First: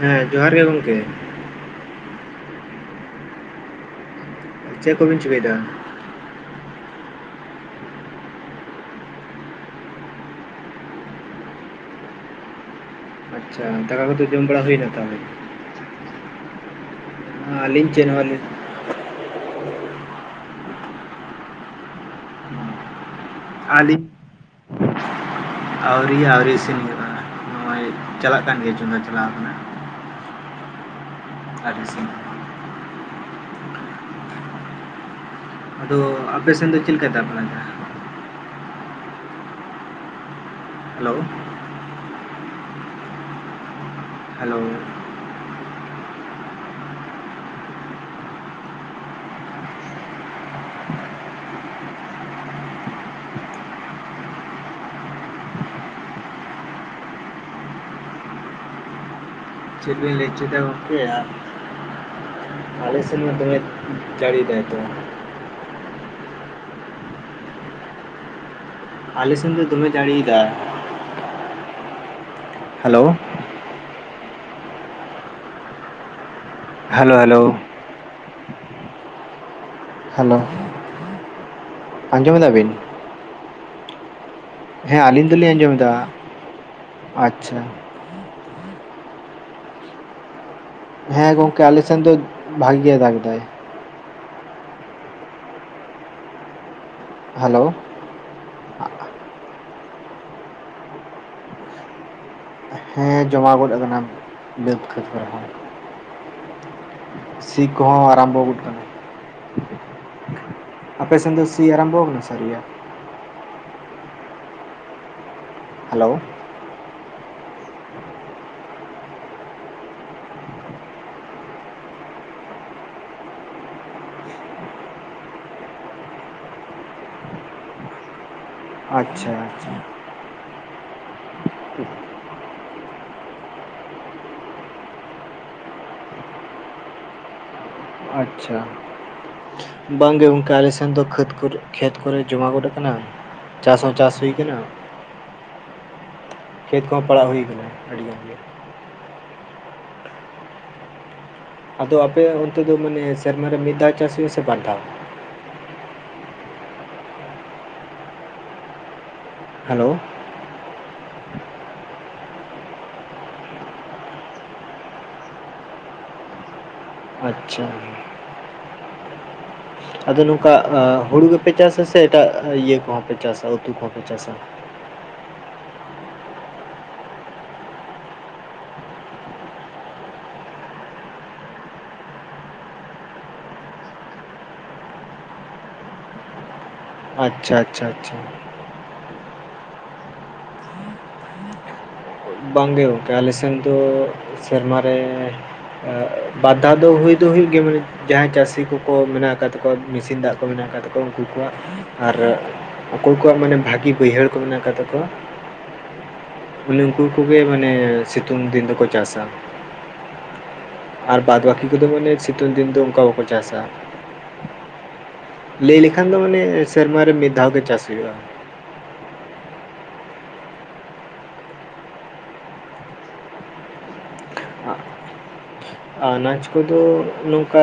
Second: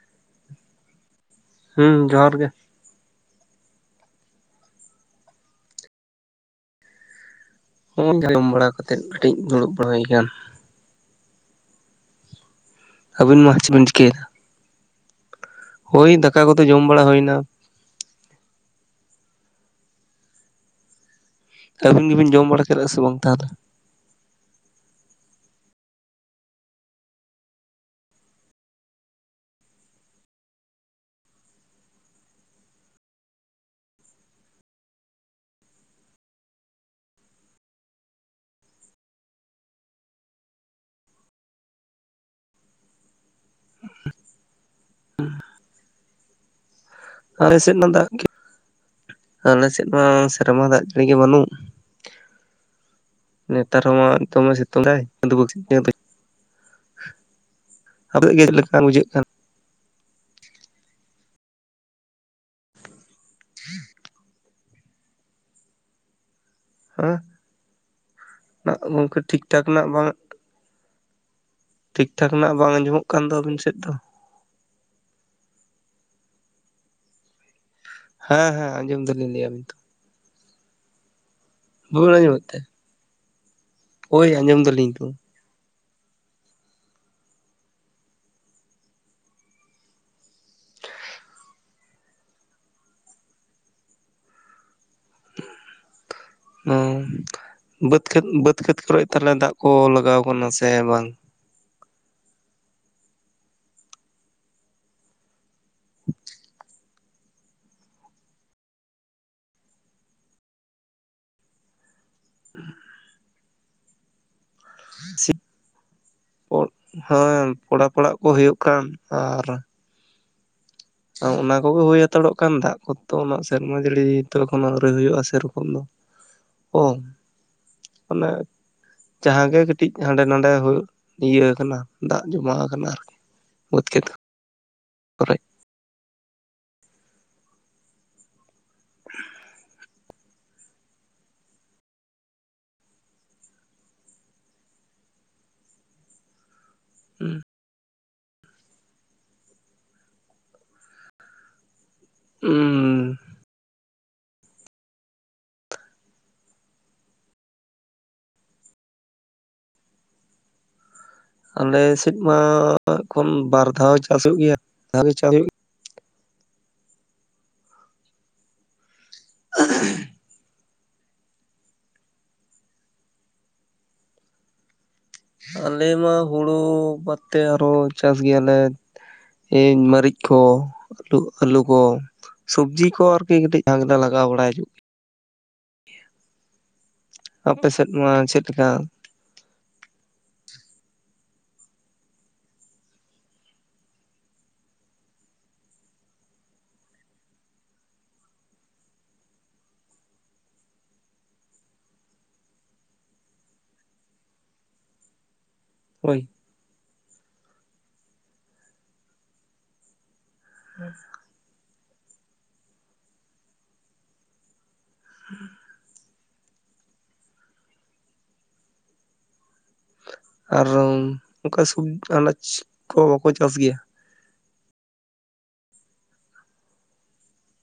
ᱦᱮᱸ ᱡᱚᱦᱟᱨ ᱜᱮ ᱜᱚᱝᱠᱮ᱾ ᱦᱩᱸ ᱡᱚᱦᱟᱨ ᱜᱮ᱾ ᱪᱮᱜ ᱠᱚᱵᱤᱱ ᱪᱤᱠᱟᱹᱭᱫᱟ? ᱚᱱ ᱡᱚᱢ ᱵᱟᱲᱟ ᱠᱟᱛᱮᱜ ᱠᱟᱹᱴᱤᱡ ᱫᱩᱲᱩᱵ ᱵᱟᱲᱟ ᱦᱩᱭ ᱠᱟᱱ᱾ ᱟᱹᱵᱤᱱ ᱢᱟ ᱟᱪᱪᱷᱟ ᱪᱮᱫ ᱵᱤᱱ ᱫᱟᱠᱟ ᱪᱤᱠᱟᱹᱭᱮᱫᱟ ᱠᱚᱫᱚ ᱡᱚᱢ ᱵᱟᱲᱟ ᱦᱩᱭᱱᱟ ᱛᱟᱦᱞᱮ? ᱦᱳᱭ ᱫᱟᱠᱟ ᱠᱚᱫᱚ ᱡᱚᱢ ᱵᱟᱲᱟ ᱦᱩᱭᱱᱟ᱾ ᱟᱞᱤᱧ ᱪᱮᱜ ᱦᱚ ᱞᱤᱧ᱾ ᱟᱹᱵᱤᱱ ᱜᱮᱵᱤᱱ ᱡᱚᱢ ᱵᱟᱲᱟ ᱠᱮᱫ-ᱟ ᱥᱮ ᱵᱟᱝ ᱛᱟᱦᱞᱮ᱾ ᱟᱞᱤ ᱟᱣᱨᱤ ᱟᱣᱨᱤ ᱤᱥᱤᱱ ᱦᱩᱭᱩᱜ ᱟ᱾ ᱚᱭ ᱪᱟᱞᱟᱜ ᱠᱟᱱ ᱜᱮᱭᱟ ᱪᱚᱸᱫᱟ ᱪᱟᱞᱟᱣ ᱠᱟᱱᱟ ᱟᱨ ᱤᱥᱤᱱ ᱟᱫᱚ ᱟᱯᱮᱥᱮᱱ ᱫᱚ ᱪᱮᱞᱠᱟ ᱫᱟᱜ ᱵᱟᱲᱟ ᱫᱟ? ᱦᱮᱞᱳᱣ ᱦᱮᱞᱳ [inaudible] ᱟᱨᱮ ᱥᱮᱱ ᱫᱚ ᱫᱟᱜ ᱠᱤ ᱟᱞᱮᱥᱮᱫ ᱢᱟ ᱥᱮᱨᱢᱟ ᱫᱟᱜ ᱡᱟᱹᱲᱤ ᱜᱮ ᱵᱟᱹᱱᱩᱜ᱾ ᱱᱮᱛᱟᱨ ᱦᱚᱸ ᱢᱟ ᱫᱚᱢᱮ ᱥᱤᱛᱩᱝ ᱛᱟᱭ‌ [unintelligible] [unintelligible] ᱞᱮᱠᱟᱱ ᱵᱩᱡᱷᱟᱹᱜ ᱠᱟᱱᱟ ᱾ ᱪᱮᱫ ᱵᱮᱱ ᱞᱟᱹᱭ ᱪᱚᱭᱫᱟ ᱜᱚᱝᱠᱮ? ᱟᱞᱮᱥᱮᱱ ᱢᱟ ᱫᱚᱢᱮᱭ ᱡᱟᱹᱲᱤᱭ ᱫᱟᱭ ᱛᱚ᱾ ᱟᱸ ᱱᱟᱜ ᱜᱚᱝᱠᱮ ᱟᱞᱮ ᱴᱷᱤᱠ ᱥᱮᱱ ᱫᱚ ᱴᱷᱟᱠ ᱱᱟᱜ ᱫᱚᱢᱮ ᱵᱟᱝ ᱟᱜ ᱡᱟᱹᱲᱤᱭᱮᱫᱟ ᱴᱷᱤᱠ ᱴᱷᱟᱠ ᱱᱟᱜ ᱵᱟᱝ ᱦᱮᱞᱳ ᱟᱸᱡᱚᱢᱚᱜ ᱠᱟᱱ ᱫᱚ ᱟᱵᱤᱱ ᱥᱮᱫ ᱫᱚ? Hello hello. ᱦᱮᱸ ᱦᱮᱸ ᱟᱸᱡᱚᱢ ᱫᱟᱞᱤᱧ ᱞᱟᱹᱭᱟ ᱟᱵᱤᱱ ᱛᱚ ᱾ ᱦᱮᱞᱳ᱾ ᱟᱸᱡᱚᱢ ᱮᱫᱟ ᱵᱤᱱ? [unintelligible] ᱦᱳᱭ ᱟᱸᱡᱚᱢ ᱫᱚ ᱦᱮᱸ ᱟᱹᱞᱤᱧ ᱫᱚᱞᱤᱧ ᱟᱸᱡᱚᱢ ᱫᱟ, ᱟᱪᱪᱷᱟ ᱾ ᱦᱮᱸ ᱜᱚᱝᱠᱮ ᱟᱞᱮ ᱥᱮᱱ ᱫᱚ ᱵᱷᱟᱞᱮ ᱜᱮ ᱫᱟᱜ ᱫᱟᱭ ᱾ [unintelligible] ᱦᱮᱞᱳ᱾ ᱵᱟᱹᱫᱽ ᱠᱷᱮᱛ ᱵᱟᱹᱫᱽ ᱠᱷᱮᱛ ᱠᱚᱨᱮ ᱛᱟᱞᱦᱮ ᱫᱟᱜ ᱠᱚ ᱞᱟᱜᱟᱣ ᱠᱟᱱᱟ ᱥᱮ ᱵᱟᱝ? ᱦᱮᱸ ᱡᱚᱢᱟᱣ ᱜᱚᱫ ᱟᱠᱟᱱᱟ ᱵᱟᱹᱫᱽ ᱠᱷᱮᱛ ᱠᱚᱨᱮᱦᱚᱸ ᱾ ᱥᱤ ᱠᱚᱦᱚᱸ ᱟᱨᱟᱢᱵᱚ ᱜᱚᱫ ᱠᱟᱱᱟ ᱾ ᱟᱯᱮ ᱥᱮᱱ ᱫᱚ ᱥᱤ ᱟᱨᱟᱢᱵᱚ ᱠᱟᱱᱟ ᱥᱮ ᱟᱣᱨᱤ-ᱟ? ᱥᱤ ᱦᱮᱞᱳ᱾ ᱚᱛ ᱦᱮᱸᱢ ᱯᱚᱲᱟ ᱠᱚᱲᱟᱜ ᱠᱚ ᱦᱳᱭᱳᱜ ᱠᱟᱱ ᱟᱨ ᱾ ᱚᱱᱟ ᱠᱚᱜᱮ ᱦᱳᱭ ᱦᱟᱛᱟᱲᱚᱜ ᱠᱟᱱ ᱫᱟᱜ ᱠᱚᱛᱚ ᱩᱱᱟᱹᱜ ᱥᱮᱨᱢᱟ ᱡᱟᱹᱲ ᱛᱚ ᱮᱠᱷᱚᱱᱚ ᱟᱹᱣᱨᱤ ᱦᱳᱭᱳᱜ-ᱟ ᱥᱮᱨᱚᱠᱚᱢ ᱫᱚ ᱾ ᱚ ᱟᱱᱮ ᱟᱪᱪᱷᱟ ᱡᱟᱦᱟᱸᱜ ᱜᱮ ᱟᱪᱪᱷᱟ ᱠᱟᱹᱴᱤᱡ ᱦᱟᱸᱰᱮ ᱱᱟᱰᱮ ᱦᱳᱭᱳᱜ ᱤᱭᱟᱹ ᱠᱟᱱᱟ ᱫᱟᱜ ᱡᱩᱢᱟ ᱠᱟᱱᱟ ᱾ ᱵᱟᱹᱫᱽ ᱠᱷᱮᱛ ᱠᱚᱨᱮᱡ ᱾ ᱟᱪᱪᱷᱟ ᱾ ᱵᱟᱝᱜᱮ ᱜᱚᱝᱠᱮ ᱟᱞᱮ ᱥᱮᱱ ᱫᱚ ᱠᱷᱟᱹᱛ ᱠᱚᱨᱮ ᱠᱷᱮᱛ ᱠᱚᱨᱮ ᱡᱚᱢᱟ ᱜᱚᱫ ᱟᱠᱟᱱᱟ ᱾ ᱪᱟᱥ ᱦᱚᱸ ᱪᱟᱥ ᱦᱩᱭ ᱠᱟᱱᱟ ᱾ ᱠᱷᱮᱛ ᱠᱚᱦᱚᱸ ᱯᱟᱲᱟᱣ ᱦᱩᱭ ᱠᱟᱱᱟ ᱟᱹᱰᱤ ᱜᱟᱱ ᱜᱮ ᱾ ᱟᱫᱚ ᱟᱯᱮ ᱚᱱᱛᱮ ᱫᱚ ᱢᱟᱱᱮ ᱦᱩᱸ ᱥᱮᱨᱢᱟ ᱨᱮ ᱢᱤᱫ ᱫᱷᱟᱣ ᱪᱟᱥ ᱦᱩᱭᱩᱜ-ᱟ ᱥᱮ ᱵᱟᱨ ᱫᱷᱟᱣ? ᱦᱮᱞᱳ᱾ ᱟᱞᱮᱥᱮᱜ ᱢᱟ ᱠᱷᱚᱱ ᱵᱟᱨ ᱫᱷᱟᱣ ᱪᱟᱥᱚᱜ ᱜᱮᱭᱟ ᱵᱟᱨ ᱫᱷᱟᱣ ᱜᱮ ᱪᱟᱣ ᱟᱪᱪᱷᱟ᱾ [unintelligible] ᱟᱫᱚ ᱱᱚᱝᱠᱟ ᱦᱩᱲᱩ ᱜᱮᱯᱮ ᱪᱟᱥᱟ ᱥᱮ ᱮᱴᱟᱜ ᱤᱭᱟᱹ ᱠᱚᱦᱚᱸ ᱯᱮ ᱪᱟᱥᱟ ᱩᱛᱩ ᱠᱚᱦᱚᱸ ᱯᱮ ᱪᱟᱥᱟ? ᱟᱞᱮ ᱢᱟ ᱦᱩᱲᱩ ᱵᱟᱫᱽᱛᱮ ᱟᱨᱦᱚᱸ ᱪᱟᱥ ᱜᱮᱭᱟᱞᱮ ᱾ ᱮᱭ ᱢᱟᱹᱨᱤᱪ ᱠᱚ ᱟᱹᱞᱩ ᱟᱹᱞᱩ ᱠᱚ, ᱥᱚᱵᱽᱡᱤ ᱠᱚ ᱟᱨᱠᱤ ᱠᱟᱹᱴᱤᱡ ᱡᱟᱦᱟᱸ ᱜᱮᱞᱮ ᱞᱟᱜᱟᱣ ᱵᱟᱲᱟᱭ ᱦᱤᱭᱩᱜ ᱟᱪᱪᱷᱟ ᱟᱯᱮ ᱟᱪᱪᱷᱟ ᱥᱮᱫ ᱢᱟ ᱟᱪᱪᱷᱟ ᱪᱮᱫ ᱞᱮᱠᱟ? ᱵᱟᱝ ᱜᱮ ᱜᱚᱝᱠᱮ ᱟᱞᱮ ᱥᱮᱱ ᱫᱚ ᱥᱮᱨᱢᱟ ᱨᱮ ᱵᱟᱨ ᱫᱷᱟᱣ ᱫᱚ ᱦᱩᱭ ᱫᱚ ᱦᱩᱭᱩᱜ ᱜᱮᱭᱟ ᱢᱟᱱᱮ ᱡᱟᱦᱟᱸᱭ ᱪᱟᱹᱥᱤ ᱠᱚᱠᱚ ᱢᱮᱱᱟᱜ ᱟᱠᱟ ᱛᱟᱠᱚᱣᱟ ᱢᱤᱥᱤᱱ ᱫᱟᱜ ᱠᱚ ᱢᱮᱱᱟᱜ ᱟᱠᱟᱫ ᱛᱟᱠᱚᱣᱟ ᱩᱱᱠᱩ ᱠᱚᱣᱟᱜ, ᱟᱨ ᱚᱠᱚᱭ ᱠᱚᱣᱟᱜ ᱢᱟᱱᱮ ᱵᱷᱟᱹᱜᱤ ᱵᱟᱹᱭᱦᱟᱹᱲ ᱠᱚ ᱢᱮᱱᱟᱜ ᱟᱠᱟᱫ ᱛᱟᱠᱚᱣᱟ ᱦᱳᱭ᱾ ᱢᱟᱱᱮ ᱩᱱᱠᱩ ᱠᱚᱜᱮ ᱢᱟᱱᱮ ᱥᱤᱛᱩᱝ ᱫᱤᱱ ᱫᱚᱠᱚ ᱪᱟᱥᱟ ᱾ ᱟᱨ ᱵᱟᱫᱽ ᱵᱟᱠᱤ ᱠᱚᱫᱚ ᱢᱟᱱᱮ ᱥᱤᱛᱩᱝ ᱫᱤᱱ ᱫᱚ ᱚᱱᱠᱟ ᱵᱟᱠᱚ ᱪᱟᱥᱟ ᱾ ᱞᱟᱹᱭ ᱞᱮᱠᱷᱟᱱ ᱫᱚ ᱢᱟᱱᱮ ᱥᱮᱨᱢᱟ ᱨᱮ ᱢᱤᱫ ᱫᱷᱟᱣ ᱜᱮ ᱪᱟᱥ ᱦᱩᱭᱩᱜ-ᱟ ᱾ ᱟᱨ ᱚᱱᱠᱟ ᱥᱚᱵᱽᱡᱤ ᱟᱱᱟᱡᱽ ᱠᱚ ᱵᱟᱠᱚ ᱪᱟᱥ ᱜᱮᱭᱟ? ᱦᱟᱹᱜ ᱟᱨ ᱟᱱᱟᱡᱽ ᱠᱚᱫᱚ ᱱᱚᱝᱠᱟ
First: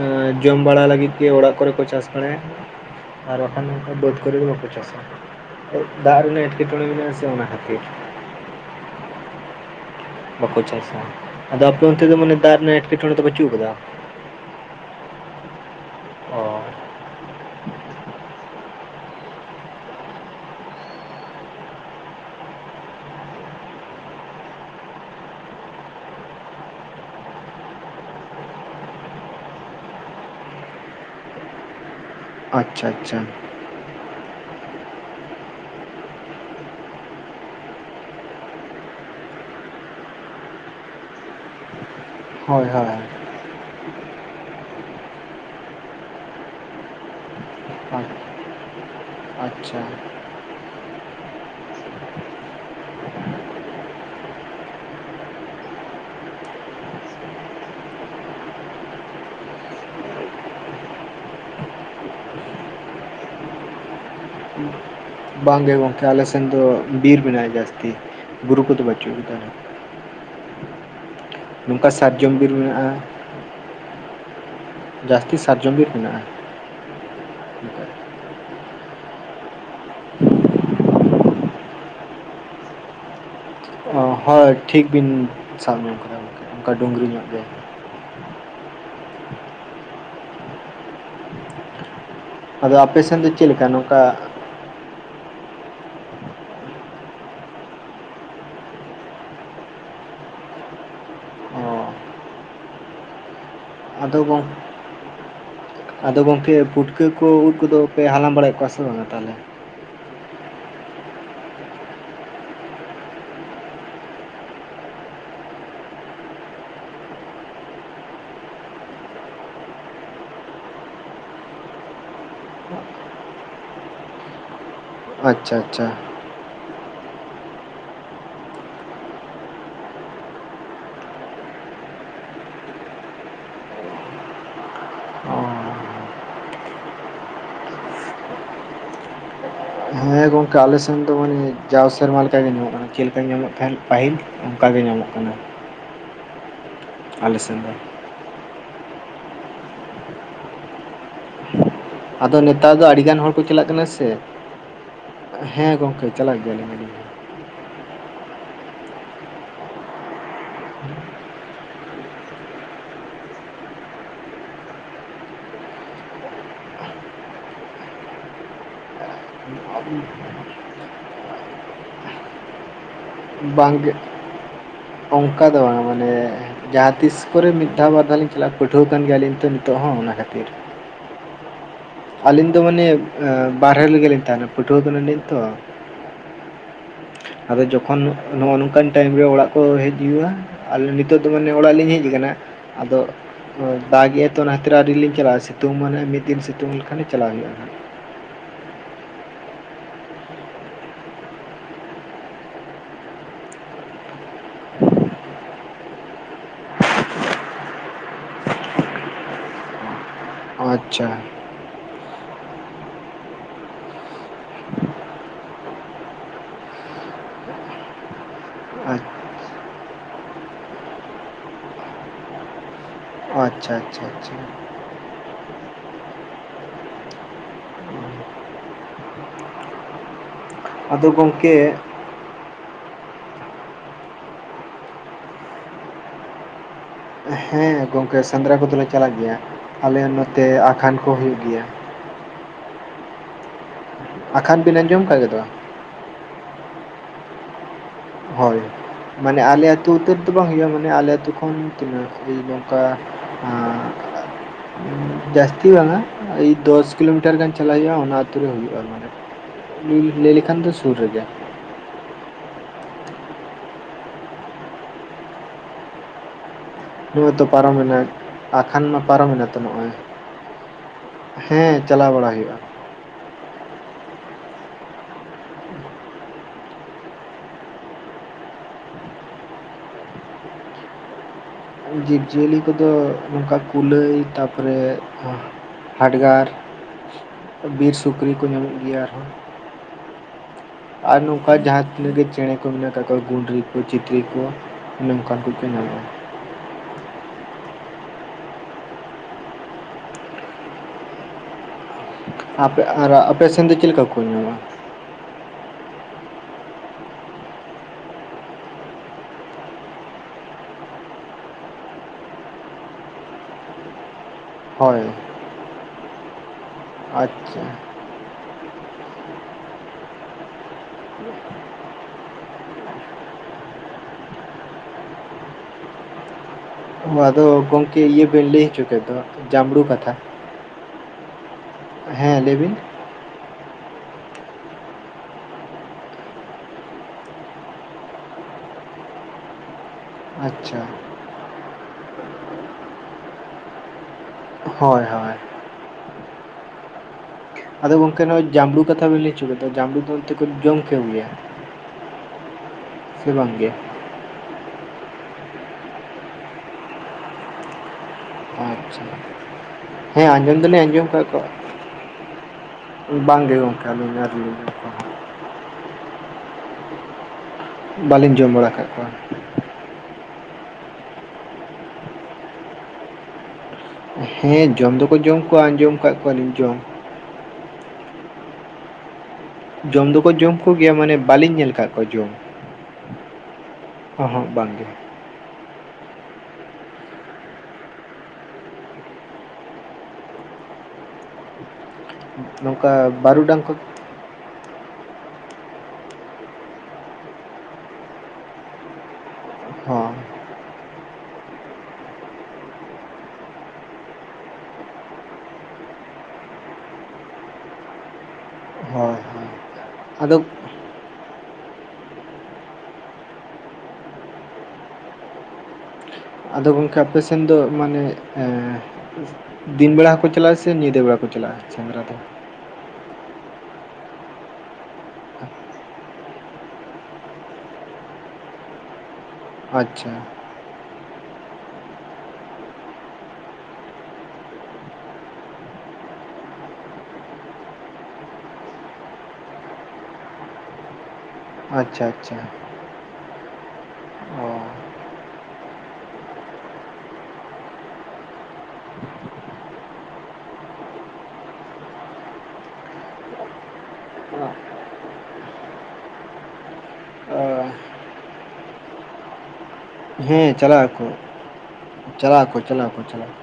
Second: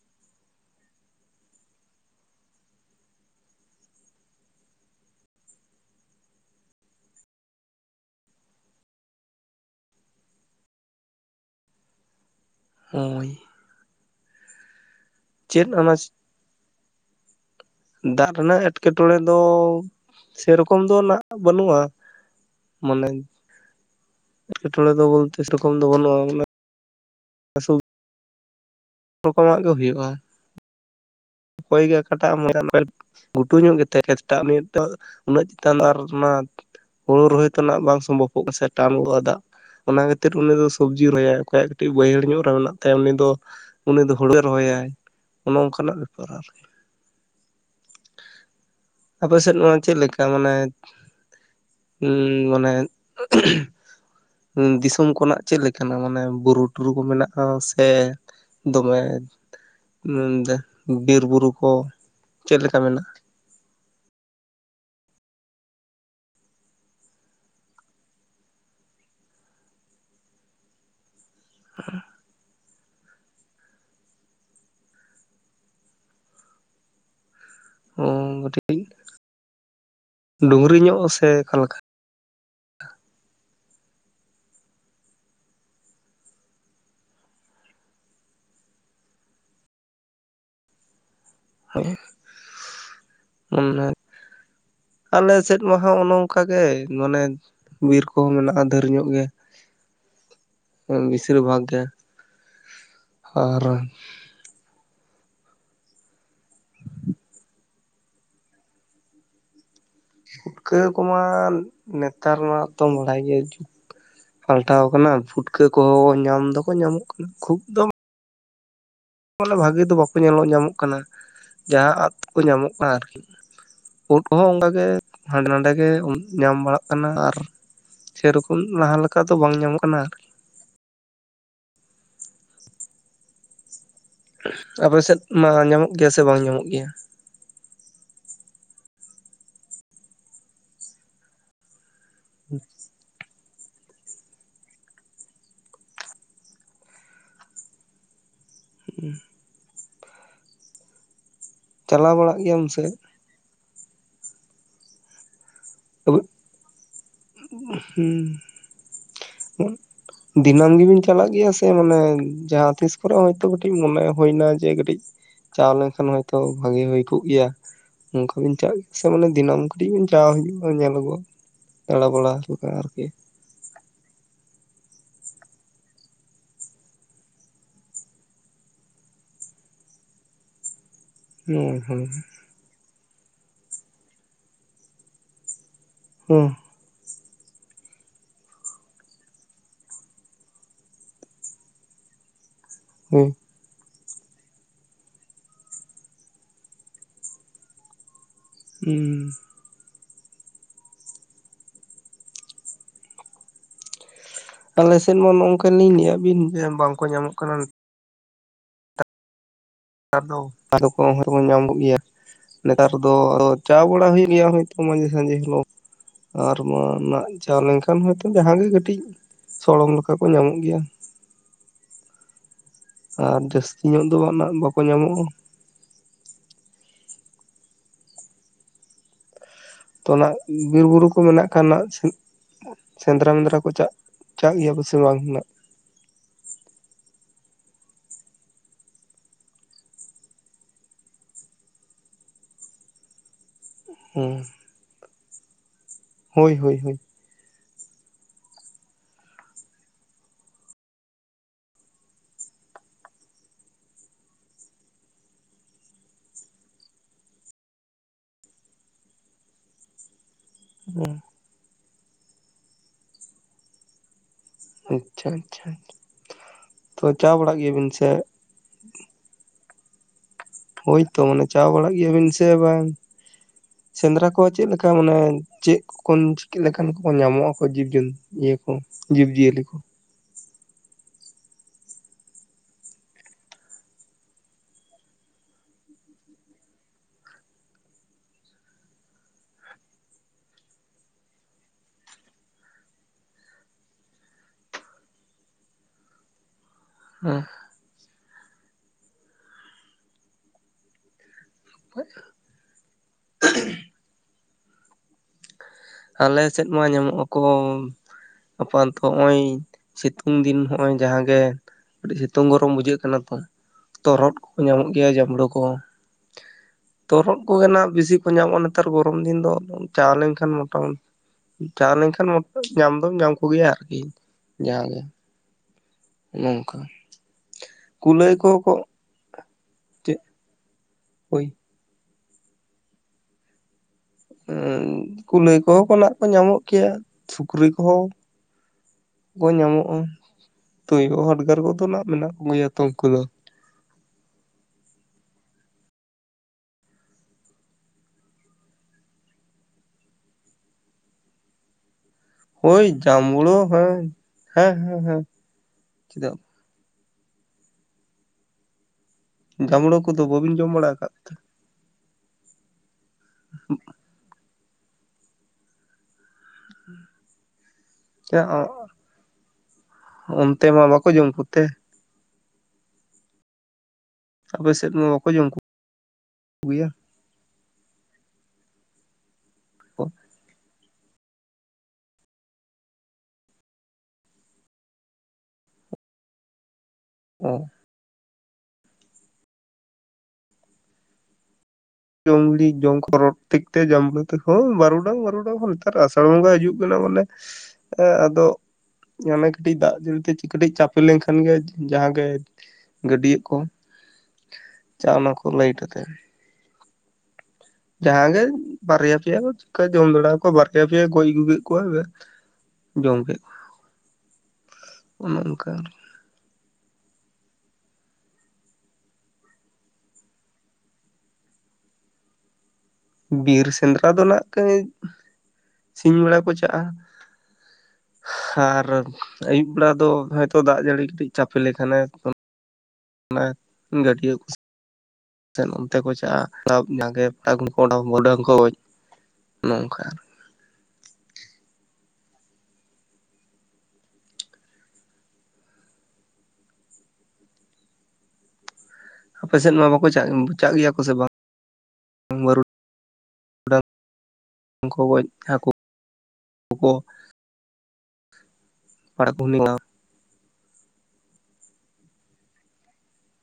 ᱟᱹ ᱡᱚᱢ ᱵᱟᱲᱟ ᱞᱟᱹᱜᱤᱫ ᱜᱮ ᱚᱲᱟᱜ ᱠᱚᱨᱮ ᱠᱚ ᱪᱟᱥ ᱵᱟᱲᱟᱭᱟ ᱾ ᱟᱨ ᱵᱟᱠᱷᱟᱱ ᱚᱱᱠᱟ ᱵᱟᱹᱫᱽ ᱠᱚᱨᱮ ᱫᱚ ᱵᱟᱠᱚ ᱪᱟᱥᱟ ᱫᱟᱜ ᱨᱮᱱᱟᱜ ᱮᱸᱴᱠᱮᱴᱚᱬᱮ ᱢᱮᱱᱟᱜᱼᱟ ᱥᱮ ᱚᱱᱟ ᱠᱷᱟᱹᱛᱤᱨ? ᱵᱟᱠᱚ ᱪᱟᱥᱟ ᱟᱫᱚ ᱟᱯᱮ ᱚᱱᱛᱮ ᱫᱚ ᱢᱟᱱᱮ ᱫᱟᱜ ᱨᱮᱱᱟᱜ ᱮᱸᱴᱠᱮᱴᱚᱬᱮ ᱫᱚ ᱦᱳᱭ ᱵᱟᱪᱩᱜ ᱟᱠᱟᱫᱟ? ᱪᱮᱫ ᱚᱱᱟ ᱚ ᱫᱟᱜ ᱨᱮᱱᱟᱜ ᱮᱸᱴᱠᱮᱴᱚᱬᱮ ᱫᱚ ᱥᱮᱨᱚᱠᱚᱢ ᱫᱚ ᱱᱟᱹᱜ ᱵᱟᱹᱱᱩᱜᱼᱟ ᱾ ᱢᱟᱱᱮ ᱮᱸᱴᱠᱮᱴᱚᱬᱮ ᱫᱚ ᱵᱚᱞᱛᱮ ᱥᱮᱨᱚᱠᱚᱢ ᱫᱚ ᱵᱟᱹᱱᱩᱜᱼᱟ ᱾ [inaudible] ᱨᱚᱠᱚᱢᱟᱜ ᱜᱮ ᱦᱩᱭᱩᱜᱼᱟ ᱾ ᱦᱩᱭ ᱜᱮ ᱟᱠᱟᱴᱟᱜ ᱟᱪᱪᱷᱟ ᱟᱪᱪᱷᱟ [unintelligible] ᱴᱩ ᱧᱚᱜ ᱜᱮᱛᱟᱭᱟ ᱠᱷᱮᱛᱴᱟᱜ ᱱᱤᱛᱚᱜ ᱩᱱᱟᱹᱜ ᱪᱮᱛᱟᱱ ᱫᱚ ᱟᱨ ᱢᱟ ᱦᱩᱲᱩ ᱨᱚᱦᱚᱭ ᱛᱚᱱᱟᱜ ᱵᱟᱝ ᱥᱚᱢᱵᱷᱚᱵᱚᱜ-ᱟ ᱥᱮ ᱴᱟᱱ ᱜᱚᱫ ᱫᱟᱜ ᱚᱱᱟ ᱠᱷᱟᱹᱛᱤᱨ ᱩᱱᱤ ᱫᱚ ᱥᱚᱵᱽᱡᱤ ᱨᱚᱦᱚᱭᱟᱭ ᱚᱠᱚᱭᱟᱜ ᱴᱤᱡ ᱵᱟᱹᱭᱦᱟᱹᱲ ᱧᱚᱜ ᱨᱮ ᱦᱳᱭ ᱢᱮᱱᱟᱜ ᱦᱳᱭ ᱛᱟᱭᱟ ᱩᱱᱤ ᱫᱚ ᱩᱱᱤ ᱫᱚ ᱦᱳᱲᱳᱭ ᱨᱚᱦᱚᱭᱟᱭ ᱚᱱᱮ ᱚᱱᱠᱟᱱᱟᱜ [unintelligible] ᱟᱯᱮ ᱥᱮᱫ ᱱᱚᱣᱟ ᱟᱪᱪᱷᱟ ᱪᱮᱫ ᱞᱮᱠ ᱛᱟᱨ ᱢᱟᱱᱮ ᱩ ᱢᱟᱱᱮ ᱫᱤᱥᱚᱢ ᱠᱚᱱᱟᱜ ᱪᱮᱫ ᱞᱮᱠᱟᱱᱟᱜ ᱢᱟᱱᱮ ᱵᱩᱨᱩ ᱴᱩᱨᱩ ᱠᱚ ᱢᱮᱱᱟᱜᱼᱟ ᱥᱮ? ᱫᱚᱢᱮ ᱵᱤᱨᱵᱩᱨᱩ ᱠᱚ ᱪᱮᱫ ᱞᱮᱠᱟ ᱢᱮᱱᱟᱜᱼᱟ? ᱵᱟᱝᱜᱮ ᱜᱚᱝᱠᱮ ᱟᱞᱮᱥᱮᱱ ᱫᱚ ᱵᱤᱨ ᱢᱮᱱᱟᱜᱼᱟ ᱡᱟᱹᱥᱛᱤ ᱵᱩᱨᱩ ᱠᱚᱫᱚ ᱵᱟᱹᱪᱩᱜ ᱟᱠᱟᱫᱼᱟ ᱱᱚᱝᱠᱟ ᱥᱟᱨᱡᱚᱢ ᱵᱤᱨ ᱢᱮᱱᱟᱜᱼᱟ ᱾ ᱡᱟᱹᱥᱛᱤ ᱥᱟᱨᱡᱚᱢ ᱵᱤᱨ ᱢᱮᱱᱟᱜᱼᱟ ᱢᱤᱫᱴᱤᱡ ᱰᱩᱝᱨᱤ ᱧᱚᱜ ᱟ ᱥᱮ ᱚᱠᱟᱞᱮᱠᱟ? ᱦᱳᱭ ᱴᱷᱤᱠ ᱵᱤᱱ ᱥᱟᱵ ᱧᱚᱜ ᱟᱠᱟᱫᱟ ᱚᱱᱠᱟ ᱰᱩᱝᱨᱤ ᱧᱚᱜ ᱜᱮ [inaudible] ᱟᱫᱚ ᱟᱯᱮᱥᱮᱱ ᱫᱚ ᱪᱮᱫ ᱞᱮᱠᱟ ᱢᱟᱱᱮ ᱱᱚᱝᱠᱟ ᱟᱞᱮ ᱥᱮᱫ ᱢᱟ ᱦᱟᱸᱜ ᱚᱱᱮ ᱚᱱᱠᱟᱜᱮ ᱢᱟᱱᱮ ᱵᱤᱨ ᱠᱚᱦᱚ ᱢᱮᱱᱟᱜᱼᱟ ᱫᱷᱮᱨ ᱧᱚᱜ ᱜᱮ ᱾ ᱵᱮᱥᱤᱨ ᱵᱷᱟᱜᱽ ᱚ ᱜᱮ ᱟᱨ ᱟᱫᱚ ᱜᱚᱝᱼ ᱟᱫᱚ ᱜᱚᱝᱠᱮ ᱯᱩᱴᱠᱟᱹ ᱠᱚ ᱩᱫ ᱠᱚᱫᱚ ᱯᱮ ᱦᱟᱞᱟᱝ ᱵᱟᱲᱟᱭᱮᱫ ᱠᱚᱣᱟ ᱥᱮ ᱵᱟᱝᱟ ᱛᱟᱦᱞᱮ? ᱯᱩᱴᱠᱟᱹ ᱠᱚᱢᱟ ᱱᱮᱛᱟᱨ ᱢᱟ ᱛᱚᱢ ᱵᱟᱲᱟᱭ ᱜᱮᱭᱟ ᱯᱟᱞᱴᱟᱣ ᱟᱠᱟᱱᱟ ᱯᱷᱩᱴᱠᱟᱹ ᱠᱚᱦᱚ ᱧᱟᱢ ᱫᱚᱠᱚ ᱧᱟᱢᱚᱜ ᱠᱟᱱᱟ ᱠᱷᱩᱵᱽ ᱫᱚ ᱢᱮᱱᱮ ᱵᱷᱟᱹᱜᱮ ᱫᱚ ᱵᱟᱠᱚ ᱧᱮᱞᱚᱜ ᱧᱟᱢᱚᱜ ᱠᱟᱱᱟ ᱡᱟᱦᱟ ᱟᱫ ᱠᱚ ᱧᱟᱢᱚᱜ ᱠᱟᱱᱟ ᱟᱨᱠᱤ ᱩᱫ ᱠᱚᱦᱚ ᱚᱱᱠᱟᱜᱮ ᱦᱟᱰᱮ ᱟᱪᱪᱷᱟ ᱱᱟᱰᱮ ᱜᱮ ᱟᱪᱪᱷᱟ ᱧᱟᱢ ᱵᱟᱲᱟᱜ ᱠᱟᱱᱟ ᱟᱨ ᱥᱮᱨᱚᱠᱚᱢ ᱞᱟᱦᱟ ᱞᱮᱠᱟ ᱫᱚ ᱵᱟᱝ ᱧᱟᱢᱚᱜ ᱠᱟᱱᱟ ᱟᱯᱮ ᱥᱮᱫ ᱚ ᱢᱟ ᱧᱟᱢᱚᱜ ᱜᱮᱭᱟ ᱥᱮ ᱵᱟᱝ ᱧᱟᱢᱚᱜ ᱜᱮᱭᱟ? ᱦᱮ ᱜᱚᱝᱠᱮ ᱟᱞᱮᱥᱮᱱ ᱫᱚ ᱢᱟᱱᱮ ᱡᱟᱣ ᱥᱮᱨᱢᱟ ᱞᱮᱠᱟ ᱜᱮ ᱧᱟᱢᱚᱜ ᱠᱟᱱᱟ ᱡᱮ ᱠᱟ ᱧᱟᱢᱚᱜ ᱛᱟᱦᱮᱸᱫ ᱯᱟᱹᱦᱤᱞ ᱚᱱᱠᱟ ᱜᱮ ᱧᱟᱢᱚᱜ ᱠᱟᱱᱟ ᱾ ᱟᱞᱮ ᱥᱮᱫ ᱫᱚ [unintelligible] ᱪᱟᱞᱟᱣ ᱟᱫᱚ ᱵᱟᱲᱟᱜ ᱜᱮᱭᱟᱢ ᱱᱮᱛᱟᱨ ᱥᱮ ᱫᱚ ᱟᱰᱤ ᱜᱟᱱ ᱦᱚᱲ ᱠᱚ ᱪᱟᱞᱟᱜ ᱠᱟᱱᱟ ᱥᱮ, ᱦᱮ ᱜᱚᱝᱠᱮ ᱪᱟᱞᱟᱜ ᱜᱮᱭᱟᱞᱤᱧ ᱦᱩ [inaudible] ᱫᱤᱱᱟᱹᱢ ᱜᱮᱵᱤᱱ ᱪᱟᱞᱟᱜ ᱜᱮᱭᱟ ᱥᱮ ᱢᱟᱱᱮ ᱡᱟᱸᱦᱟ ᱛᱤᱥ ᱠᱚᱨᱮ ᱦᱚᱭᱛᱳ ᱠᱟᱹᱴᱤᱡ ᱢᱚᱱᱮ ᱦᱩᱭᱮᱱᱟ ᱡᱮ ᱠᱟᱹᱴᱤᱡ ᱪᱟᱣ ᱞᱮᱱᱠᱷᱟᱱ ᱦᱚᱭᱛᱚ ᱵᱷᱟᱜᱤ ᱦᱩᱭ ᱠᱚᱜ ᱜᱮᱭᱟ᱾ ᱚᱱᱠᱟ ᱵᱤᱱ ᱪᱟᱞ ᱜᱮᱭᱟ ᱥᱮ ᱢᱟᱱᱮ ᱫᱤᱱᱟᱹᱢ ᱠᱟᱹᱴᱤᱡ ᱵᱤᱱ ᱪᱟ ᱦᱩᱡᱩᱜᱼᱟ ᱧᱮᱞ ᱟᱜᱩᱣᱟᱜ᱾ ᱯᱮᱲᱟ ᱵᱟᱲᱟ ᱟᱠᱟᱱᱟ ᱟᱨᱠᱤ᱾ ᱵᱟᱝᱜᱮ, ᱚᱱᱠᱟ ᱫᱚ ᱵᱟᱝ ᱢᱟᱱᱮ ᱡᱟᱸᱦᱟ ᱛᱤᱥ ᱠᱚᱨᱮ ᱢᱤᱫ ᱫᱷᱟᱣ ᱵᱟᱨ ᱫᱷᱟᱣ ᱞᱤᱧ ᱪᱟᱞᱟᱜᱼᱟ, ᱯᱟᱹᱴᱷᱩᱣ ᱠᱟᱱ ᱜᱮᱭᱟ ᱞᱤᱧ ᱛᱚ ᱱᱤᱛᱚᱜ ᱦᱚᱸ ᱚᱱᱟ ᱠᱷᱟᱹᱛᱤᱨ ᱾ [inaudible] ᱟᱹᱞᱤᱧ ᱫᱚ ᱢᱟᱱᱮ ᱵᱟᱨᱦᱮ ᱨᱮᱜᱮᱞᱤᱧ ᱛᱟᱦᱮᱱᱟ ᱯᱟᱹᱴᱷᱩᱣᱟᱹ ᱠᱟᱱᱟᱞᱤᱧ ᱛᱚ, ᱦᱩᱸ ᱟᱫᱚ ᱡᱚᱠᱷᱚᱱ ᱱᱚᱜᱚ ᱱᱚᱝᱠᱟᱱ ᱴᱟᱭᱤᱢ ᱨᱮ ᱚᱲᱟᱜ ᱠᱚ ᱦᱮᱡ ᱦᱩᱭᱩᱜᱼᱟ, [inaudible] ᱱᱤᱛᱚᱜ ᱫᱚ ᱢᱟᱱᱮ ᱚᱲᱟᱜ ᱞᱤᱧ ᱦᱮᱡ ᱟᱠᱟᱱᱟ, ᱟᱫᱚ ᱦᱩᱸ ᱫᱟᱜ ᱮᱜᱟᱭ ᱛᱚ ᱚᱱᱟ ᱠᱷᱟᱛᱤᱨ ᱟᱣᱨᱤᱞᱤᱧ ᱪᱟᱞᱟᱜᱼᱟ, ᱥᱤᱛᱩᱝ ᱢᱟᱱᱮ ᱢᱤᱫ ᱫᱤᱱ ᱥᱤᱛᱩᱝ ᱞᱮᱠᱷᱟᱱᱮ ᱪᱟᱞᱟᱜ ᱦᱩᱭᱩᱜᱼᱟ ᱱᱟᱜ ᱾ [inaudible] ᱟᱞᱮ ᱥᱮᱫ ᱢᱟ ᱱᱚᱜᱝᱠᱟ ᱞᱤᱧ ᱞᱟᱹᱭᱟᱫ ᱵᱤᱱ, ᱡᱮ ᱵᱟᱝᱠᱚ ᱧᱟᱢᱚᱜ ᱠᱟᱱᱟ᱾ ᱱᱮᱛᱟᱨ ᱫᱚ ᱟᱫᱚ ᱟᱪᱪᱷᱟ ᱠᱚᱢ ᱦᱚᱵᱚᱱ ᱧᱟᱢ [inaudible] ᱜᱮᱭᱟ ᱾ ᱱᱮᱛᱟᱨ ᱫᱚ ᱪᱟ ᱵᱟᱲᱟ ᱦᱩᱭᱩᱜ ᱜᱮᱭᱟ ᱦᱚᱭᱛᱚ ᱢᱟᱡᱮ ᱥᱟᱡᱷᱮ ᱦᱤᱞᱳᱜ᱾ ᱟᱨ [inaudible] ᱪᱟ ᱞᱮᱱᱠᱷᱟᱱ ᱦᱚᱭᱛᱚ ᱡᱟᱸᱦᱟᱸ ᱜᱮ ᱠᱟᱹᱴᱤᱡ ᱟᱪᱪᱷᱟ ᱥᱚᱲᱚᱢ ᱞᱮᱠᱟ ᱠᱚ ᱧᱟᱢᱚᱜ ᱜᱮᱭᱟ ᱾ ᱟᱨ ᱟᱪᱪᱷᱟ ᱡᱟᱹᱥᱛᱤ ᱧᱚᱜ ᱫᱚ ᱦᱟᱸᱜ ᱟᱪᱪᱷᱟ ᱵᱟᱝ ᱵᱟᱠᱚ ᱧᱟᱢᱚᱜᱼᱟ ᱾ ᱛᱚ ᱚᱱᱟ ᱵᱤᱨ ᱵᱩᱨᱩ ᱟᱫᱚ ᱠᱚ ᱜᱚᱢᱠᱮ ᱢᱮᱱᱟᱜ [inaudible] ᱥᱮᱸᱫᱽᱨᱟ ᱢᱮᱸᱫᱽᱨᱟ ᱠᱚ ᱪᱟᱜ, ᱪᱟᱜ ᱜᱮᱭᱟ ᱯᱮᱥᱮ ᱵᱟᱝ ᱱᱟᱜ? ᱦᱮᱸ ᱜᱚᱝᱠᱮ ᱥᱮᱸᱫᱽᱨᱟ ᱠᱚᱫᱚᱞᱮ ᱪᱟᱞᱟᱜ ᱜᱮᱭᱟ, ᱟᱞᱮ ᱱᱚᱛᱮ ᱟᱠᱷᱟᱱ ᱠᱚ ᱦᱩᱭᱩᱜ ᱜᱮᱭᱟ ᱾ ᱦᱮᱸ ᱟᱠᱷᱟᱱ ᱵᱤᱱ ᱟᱸᱡᱚᱢ ᱟᱠᱟᱜ ᱜᱮᱫᱚ? ᱦᱳᱭ ᱦᱳᱭ ᱦᱳᱭ᱾ ᱦᱳᱭ ᱢᱟᱱᱮ ᱟᱞᱮ ᱟᱛᱳ ᱩᱛᱟᱹᱨ ᱫᱚ ᱵᱟᱝ ᱦᱩᱭᱩᱜᱼᱟ, ᱢᱟᱱᱮ ᱟᱞᱮ ᱟᱹᱛᱩ ᱠᱷᱚᱱ ᱛᱤᱱᱟᱹᱜ ᱱᱚᱝᱠᱟ [inaudible] ᱡᱟᱹᱥᱛᱤ ᱵᱟᱝ-ᱟ, ᱮ ᱫᱚᱥ ᱠᱤᱞᱳᱢᱤᱴᱟᱨ ᱜᱟᱱ ᱪᱟᱞᱟᱜ ᱦᱩᱭᱩᱜᱼᱟ, ᱚᱱᱟ ᱟᱹᱛᱩ ᱨᱮ ᱦᱩᱭᱩᱜᱼᱟ ᱟᱨ ᱢᱟᱱᱮ ᱞᱟ. ᱭ, ᱞᱟᱹᱭ ᱞᱮᱠᱷᱟᱱ ᱫᱚ ᱥᱩᱨ ᱨᱮᱜᱮ᱾ ᱟᱪᱪᱷᱟ ᱟᱪᱪᱷᱟ ᱛᱚ, ᱱᱚᱜᱼᱚᱭ ᱪᱟ ᱵᱟᱲᱟᱜ ᱜᱮᱭᱟ ᱵᱤᱱ ᱯᱟᱨᱚᱢᱮᱱᱟ ᱥᱮ? ᱟᱠᱷᱟᱱ ᱢᱟ ᱯᱟᱨᱚᱢ ᱮᱱᱟ ᱛᱚ ᱱᱚᱜᱼᱚᱭ᱾ ᱦᱳᱭᱛᱚ ᱢᱟᱱᱮ ᱪᱟ ᱦᱮᱸ ᱵᱟᱲᱟᱜ ᱪᱟᱞᱟᱣ ᱜᱮᱭᱟ ᱵᱤᱱ ᱵᱟᱲᱟ ᱥᱮ ᱦᱩᱭᱩᱜᱼᱟ ᱵᱟᱝ? ᱥᱮᱸᱫᱽᱨᱟ ᱠᱚ ᱪᱮᱫ ᱞᱮᱠᱟ ᱢᱟᱱᱮ, ᱪᱮᱫ ᱠᱷᱚᱱ ᱪᱤᱠᱟ. ᱞᱮᱠᱟᱱ ᱠᱚᱠᱚ ᱧᱟᱢᱚᱜ ᱟᱠᱚ ᱡᱤᱵᱽ ᱡᱚᱱᱛᱩ ᱤᱭᱟᱹ ᱠᱚ ᱡᱤᱵᱽ ᱡᱤᱭᱟᱹᱞᱤ ᱠᱚ? ᱡᱤᱵᱽ ᱡᱤᱭᱟᱹᱞᱤ ᱠᱚᱫᱚ ᱱᱚᱝᱠᱟ ᱠᱩᱞᱟᱹᱭ ᱛᱟᱨᱯᱚᱨᱮ ᱦᱟᱰᱜᱟᱨ, ᱵᱤᱨ ᱥᱩᱠᱨᱤ ᱠᱚ ᱧᱟᱢᱚᱜ ᱜᱮᱭᱟ ᱟᱨ ᱦᱚᱸ᱾ ᱟᱨ ᱱᱚᱝᱠᱟ ᱡᱟᱸᱦᱟᱸ ᱛᱤᱱᱟᱹᱜ ᱜᱮ ᱪᱮᱬᱮ ᱠᱚ ᱢᱮᱱᱟᱜ ᱠᱟᱜ ᱠᱚᱣᱟ ᱜᱩᱸᱰᱨᱤ ᱠᱚ, ᱪᱤᱛᱨᱤ ᱠᱚ, ᱱᱚᱝᱠᱟ ᱠᱚᱠᱚ ᱧᱟᱢᱚᱜᱼᱟ᱾ ᱦᱮᱸ [inaudible] ᱟᱯᱮ ᱟᱨ ᱟᱯᱮ ᱥᱮᱱ ᱫᱚ ᱪᱮᱫ ᱞᱮᱠᱟ ᱠᱚ ᱧᱟᱢᱟ? ᱟᱞᱮ ᱥᱮᱫ ᱢᱟ ᱧᱟᱢᱚᱜ ᱟᱠᱚ᱾ ᱟᱯᱟᱱᱚᱛᱚ ᱦᱚᱸᱜ-ᱚᱭ ᱥᱤᱛᱩᱝ ᱫᱤᱱ ᱦᱚᱸᱜ-ᱚᱭ ᱡᱟᱦᱟᱸᱜ ᱜᱮ᱾ ᱟᱹᱰᱤ ᱥᱤᱛᱩᱝ ᱜᱚᱨᱚᱢ ᱵᱩᱡᱷᱟᱹᱜ ᱠᱟᱱᱟ ᱛᱚ ᱛᱚᱨᱦᱚᱫ ᱠᱚᱠᱚ ᱧᱟᱢᱚᱜ ᱦᱳᱭ ᱜᱮᱭᱟ ᱡᱟᱸᱢᱵᱩᱲᱩ ᱠᱚ᱾ ᱛᱚᱨᱦᱚᱫ ᱟᱪᱪᱷᱟ ᱠᱚᱜᱮ ᱱᱟᱜ ᱵᱮᱥᱤ ᱠᱚ ᱧᱟᱢᱚᱜ-ᱟ, ᱱᱮᱛᱟᱨ ᱜᱚᱨᱚᱢ ᱫᱤᱱ ᱫᱚ ᱪᱟᱣ ᱞᱮᱱᱠᱷᱟᱱ [inaudible] ᱪᱟᱣ ᱞᱮᱱᱠᱷᱟᱱ [inaudible] ᱧᱟᱢ ᱫᱚᱢ ᱧᱟᱢ ᱠᱚᱜᱮᱭᱟ ᱟᱨᱠᱤ ᱡᱟᱸᱦᱟᱸ ᱜᱮ᱾ ᱱᱚᱝᱠᱟ᱾ ᱟᱫᱚ ᱜᱚᱝᱠᱮ ᱤᱭᱟᱹ ᱠᱩᱞᱟᱹᱭ ᱵᱮᱱ ᱠᱚ ᱞᱟᱹᱭ ᱠᱚ ᱦᱚᱪᱚ ᱠᱮᱫ ᱫᱚ ᱡᱟᱢᱲᱩ ᱠᱟᱛᱷᱟ ᱪᱮᱫ ᱦᱳᱭ, ᱦᱮᱸ ᱞᱟᱹᱭ ᱵᱤᱱ᱾ ᱠᱩᱞᱟᱹᱭ ᱠᱚᱦᱚᱸ ᱠᱚ ᱱᱟᱸᱜ ᱠᱚ ᱧᱟᱢᱚᱜ ᱜᱮᱭᱟ ᱥᱩᱠᱨᱤ ᱠᱚᱦᱚᱸ ᱠᱚ ᱧᱟᱢᱚᱜ-ᱟ, ᱟᱪᱪᱷᱟ ᱛᱩᱭᱩ ᱦᱟᱰᱜᱟᱨ ᱠᱚᱫᱚ ᱱᱟᱸᱜ ᱢᱮᱱᱟᱜ ᱠᱚᱜᱮᱭᱟ ᱛᱚ ᱩᱱᱠᱩ ᱫᱚ᱾ ᱦᱳᱭ ᱦᱳᱭ, ᱟᱫᱚ ᱜᱚᱝᱠᱮ ᱱᱚᱜ-ᱚᱭ ᱡᱟᱢᱵᱽᱲᱩ ᱠᱟᱛᱷᱟ ᱵᱤᱱ ᱞᱟᱹᱭ ᱦᱚᱪᱚ ᱠᱮᱫ ᱫᱚ ᱡᱟᱢᱵᱽᱲᱩ ᱫᱚ ᱚᱱᱛᱮ ᱠᱚ ᱡᱚᱢ ᱠᱚ ᱜᱮᱭᱟ? ᱳᱭ ᱥᱮ ᱡᱟᱢᱵᱽᱲᱳ ᱵᱟᱝᱜᱮ ᱦᱮᱸ ᱦᱮᱸ ᱦᱮᱸ ᱦᱮᱸ ᱪᱮᱫᱟ ᱵᱟ ᱟᱪᱪᱷᱟ, ᱡᱟᱢᱲᱳ ᱦᱮᱸ ᱠᱚᱫᱚ ᱵᱟᱹᱵᱤᱱ ᱟᱸᱡᱚᱢ ᱡᱚᱢ ᱫᱚᱞᱤᱧ ᱵᱟᱲᱟ ᱟᱸᱡᱚᱢ ᱟᱠᱟᱫ ᱠᱟᱫ ᱛᱮ ᱠᱚᱣᱟ᱾ ᱵᱟᱝᱜᱮ ᱜᱚᱝᱠᱮ [unintelligible] ᱵᱟᱹᱞᱤᱧ ᱡᱚᱢ ᱵᱟᱲᱟ ᱪᱮᱫᱟᱜ ᱟᱠᱟᱫ ᱠᱚᱣᱟ᱾ ᱚᱱᱛᱮ ᱢᱟ ᱵᱟᱠᱚ ᱡᱚᱢ ᱠᱚᱛᱮ? ᱟᱯᱮ ᱦᱮᱸ ᱥᱮᱫ ᱡᱚᱢ ᱫᱚᱠᱚ ᱢᱟ ᱵᱟᱠᱚ ᱡᱚᱢ ᱠᱚᱣᱟ ᱟᱸᱡᱚᱢ ᱟᱠᱟᱫ ᱠᱚᱣᱟᱞᱤᱧ ᱡᱚᱢ᱾ ᱠᱚᱜᱮᱭᱟ ᱡᱚᱢ ᱫᱚᱠᱚ ᱡᱚᱢ ᱠᱚᱜᱮᱭᱟ ᱢᱟᱱᱮ ᱵᱟᱹᱞᱤᱧ ᱧᱮᱞ ᱟᱠᱟᱫ ᱠᱚᱣᱟ ᱡᱚᱢ᱾ ᱚ ᱦᱚᱸᱜ ᱵᱟᱝ ᱜᱮ᱾ ᱚᱻ ᱡᱚᱝᱞᱤ ᱱᱚᱝᱠᱟ ᱵᱟᱹᱨᱩᱰᱟᱝ ᱠᱚ [unintelligible] ᱮᱠᱷᱳᱱ ᱵᱟᱨᱩᱰᱟᱝ ᱢᱟᱨᱩᱰᱟᱝ ᱦᱚᱸ ᱱᱮᱛᱟᱨ ᱟᱥᱟᱲ ᱵᱚᱸᱜᱟ ᱦᱤᱡᱩᱜ ᱠᱟᱱᱟ ᱢᱟᱱᱮ ᱟᱫᱚ ᱚᱱᱮ ᱠᱟᱹᱴᱤᱡ ᱫᱟᱜ ᱦᱚᱸ ᱡᱟᱹᱲᱤ ᱛᱮ ᱠᱟᱹᱴᱤᱡ ᱪᱟᱯᱮ ᱞᱮᱱᱠᱷᱟᱱ ᱜᱮ ᱡᱟᱦᱟᱸ ᱜᱮ ᱜᱟᱹᱰᱤᱭᱟᱹ ᱠᱚ [inaudible] ᱪᱟᱣᱱᱟᱠᱚ ᱞᱟᱹᱭᱤᱴ ᱟᱛᱮ ᱡᱟᱦᱟᱸ ᱜᱮ ᱦᱳᱭ ᱵᱟᱨᱭᱟ ᱯᱮᱭᱟ ᱦᱳᱭ ᱪᱮᱠᱟ ᱡᱚᱢ ᱟᱫᱚ ᱫᱟᱲᱮᱭᱟ ᱠᱚ ᱵᱟᱨ ᱭᱟ ᱯᱮᱭᱟ ᱜᱚᱡ ᱟᱹᱜᱩ ᱠᱮᱫ ᱠᱚᱣᱟᱭ ᱡᱚᱢ ᱠᱮᱫ ᱠᱚᱣᱟ᱾ ᱚᱱᱮ ᱚᱝᱠᱟ᱾ ᱟᱫᱚ ᱜᱚᱝᱠᱮ ᱟᱯᱮ ᱥᱮᱱ ᱫᱚ ᱢᱟᱱᱮ ᱮᱸ ᱫᱤᱱ ᱵᱮᱲᱟ ᱦᱚᱸᱠᱚ ᱪᱟᱞᱟᱜ-ᱟ ᱥᱮ ᱧᱤᱫᱟᱹ ᱵᱮᱲᱟ ᱠᱚ ᱪᱟᱞᱟᱜ-ᱟ ᱥᱮᱸᱫᱽᱨᱟ ᱫᱚ? ᱵᱤᱨ ᱥᱮᱸᱫᱽᱨᱟ ᱫᱚ ᱱᱟᱸᱜ ᱠᱟᱹᱪ ᱥᱤᱧ ᱵᱮᱲᱟ ᱠᱚ ᱪᱟᱜ-ᱟ᱾ ᱟᱨ ᱟᱹᱭᱩᱵ ᱵᱮᱲᱟ ᱫᱚ ᱟᱪᱪᱷᱟ ᱦᱳᱭᱛᱳ ᱫᱟᱜ ᱡᱟᱹᱲᱤ ᱠᱟᱹᱴᱤᱡ ᱪᱟᱯᱮ ᱞᱮᱠᱷᱟᱱᱮ ᱚᱱᱟ ᱜᱟᱹᱰᱭᱟᱹ ᱠᱚ ᱥᱮ ᱥᱮᱫ ᱚᱱᱛᱮ ᱠᱚ ᱪᱟᱜ-ᱟ ᱡᱟᱸᱜᱮ [unintelligible] ᱠᱚ ᱱᱚᱝᱠᱟ ᱟᱨ ᱟᱪᱪᱷᱟ ᱟᱪᱪᱷᱟ, ᱚ ᱟᱯᱮᱥᱮᱫ ᱢᱟ ᱵᱟᱠᱚ ᱪᱟᱜ ᱪᱟᱜ ᱜᱮᱭᱟ ᱠᱚ ᱥᱮ ᱵᱟᱝ? ᱵᱟᱹᱨᱩᱰᱟᱝ ᱩᱱᱠᱩ ᱜᱚᱡ ᱦᱟᱹᱠᱩ ᱠᱚ ᱚ [unintelligible] ᱦᱮᱸ ᱪᱟᱞᱟᱜ ᱟᱠᱩ, ᱪᱟᱞᱟᱜ ᱟᱠᱩ ᱪᱟᱞᱟᱜ ᱟᱠᱩ ᱪᱟᱞᱟᱜ ᱟᱠᱩ᱾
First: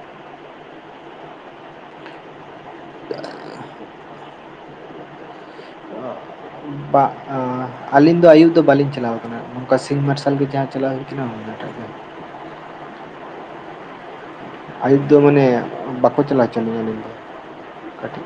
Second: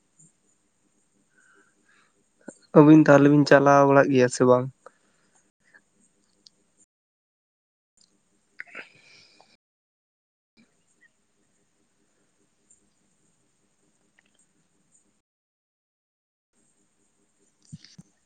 ᱟᱵᱤᱱ ᱛᱟᱦᱚᱞᱮ ᱵᱤᱱ ᱪᱟᱞᱟᱣ ᱵᱟᱲᱟᱜ ᱜᱮᱭᱟ ᱥᱮ ᱵᱟᱝ? [inaudible] ᱵᱟ ᱟᱹᱞᱤᱧ ᱫᱚ ᱟᱹᱭᱩᱵ ᱫᱚ ᱵᱟᱹᱞᱤᱧ ᱪᱟᱞᱟᱣ ᱟᱠᱟᱱᱟ᱾ ᱚᱱᱠᱟ ᱥᱤᱝ ᱢᱟᱨᱥᱟᱞ ᱜᱮ ᱡᱟ ᱪᱟᱞᱟᱣ ᱦᱩᱭ ᱠᱟᱱᱟ᱾ ᱟᱹᱭᱩᱵ ᱫᱚ ᱢᱟᱱᱮ ᱵᱟᱠᱚ ᱪᱟᱞᱟᱣ ᱚᱪᱚ ᱟᱞᱤᱧᱟ ᱟ. ᱞᱤᱧ ᱫᱚ ᱠᱟᱹᱴᱤᱡ᱾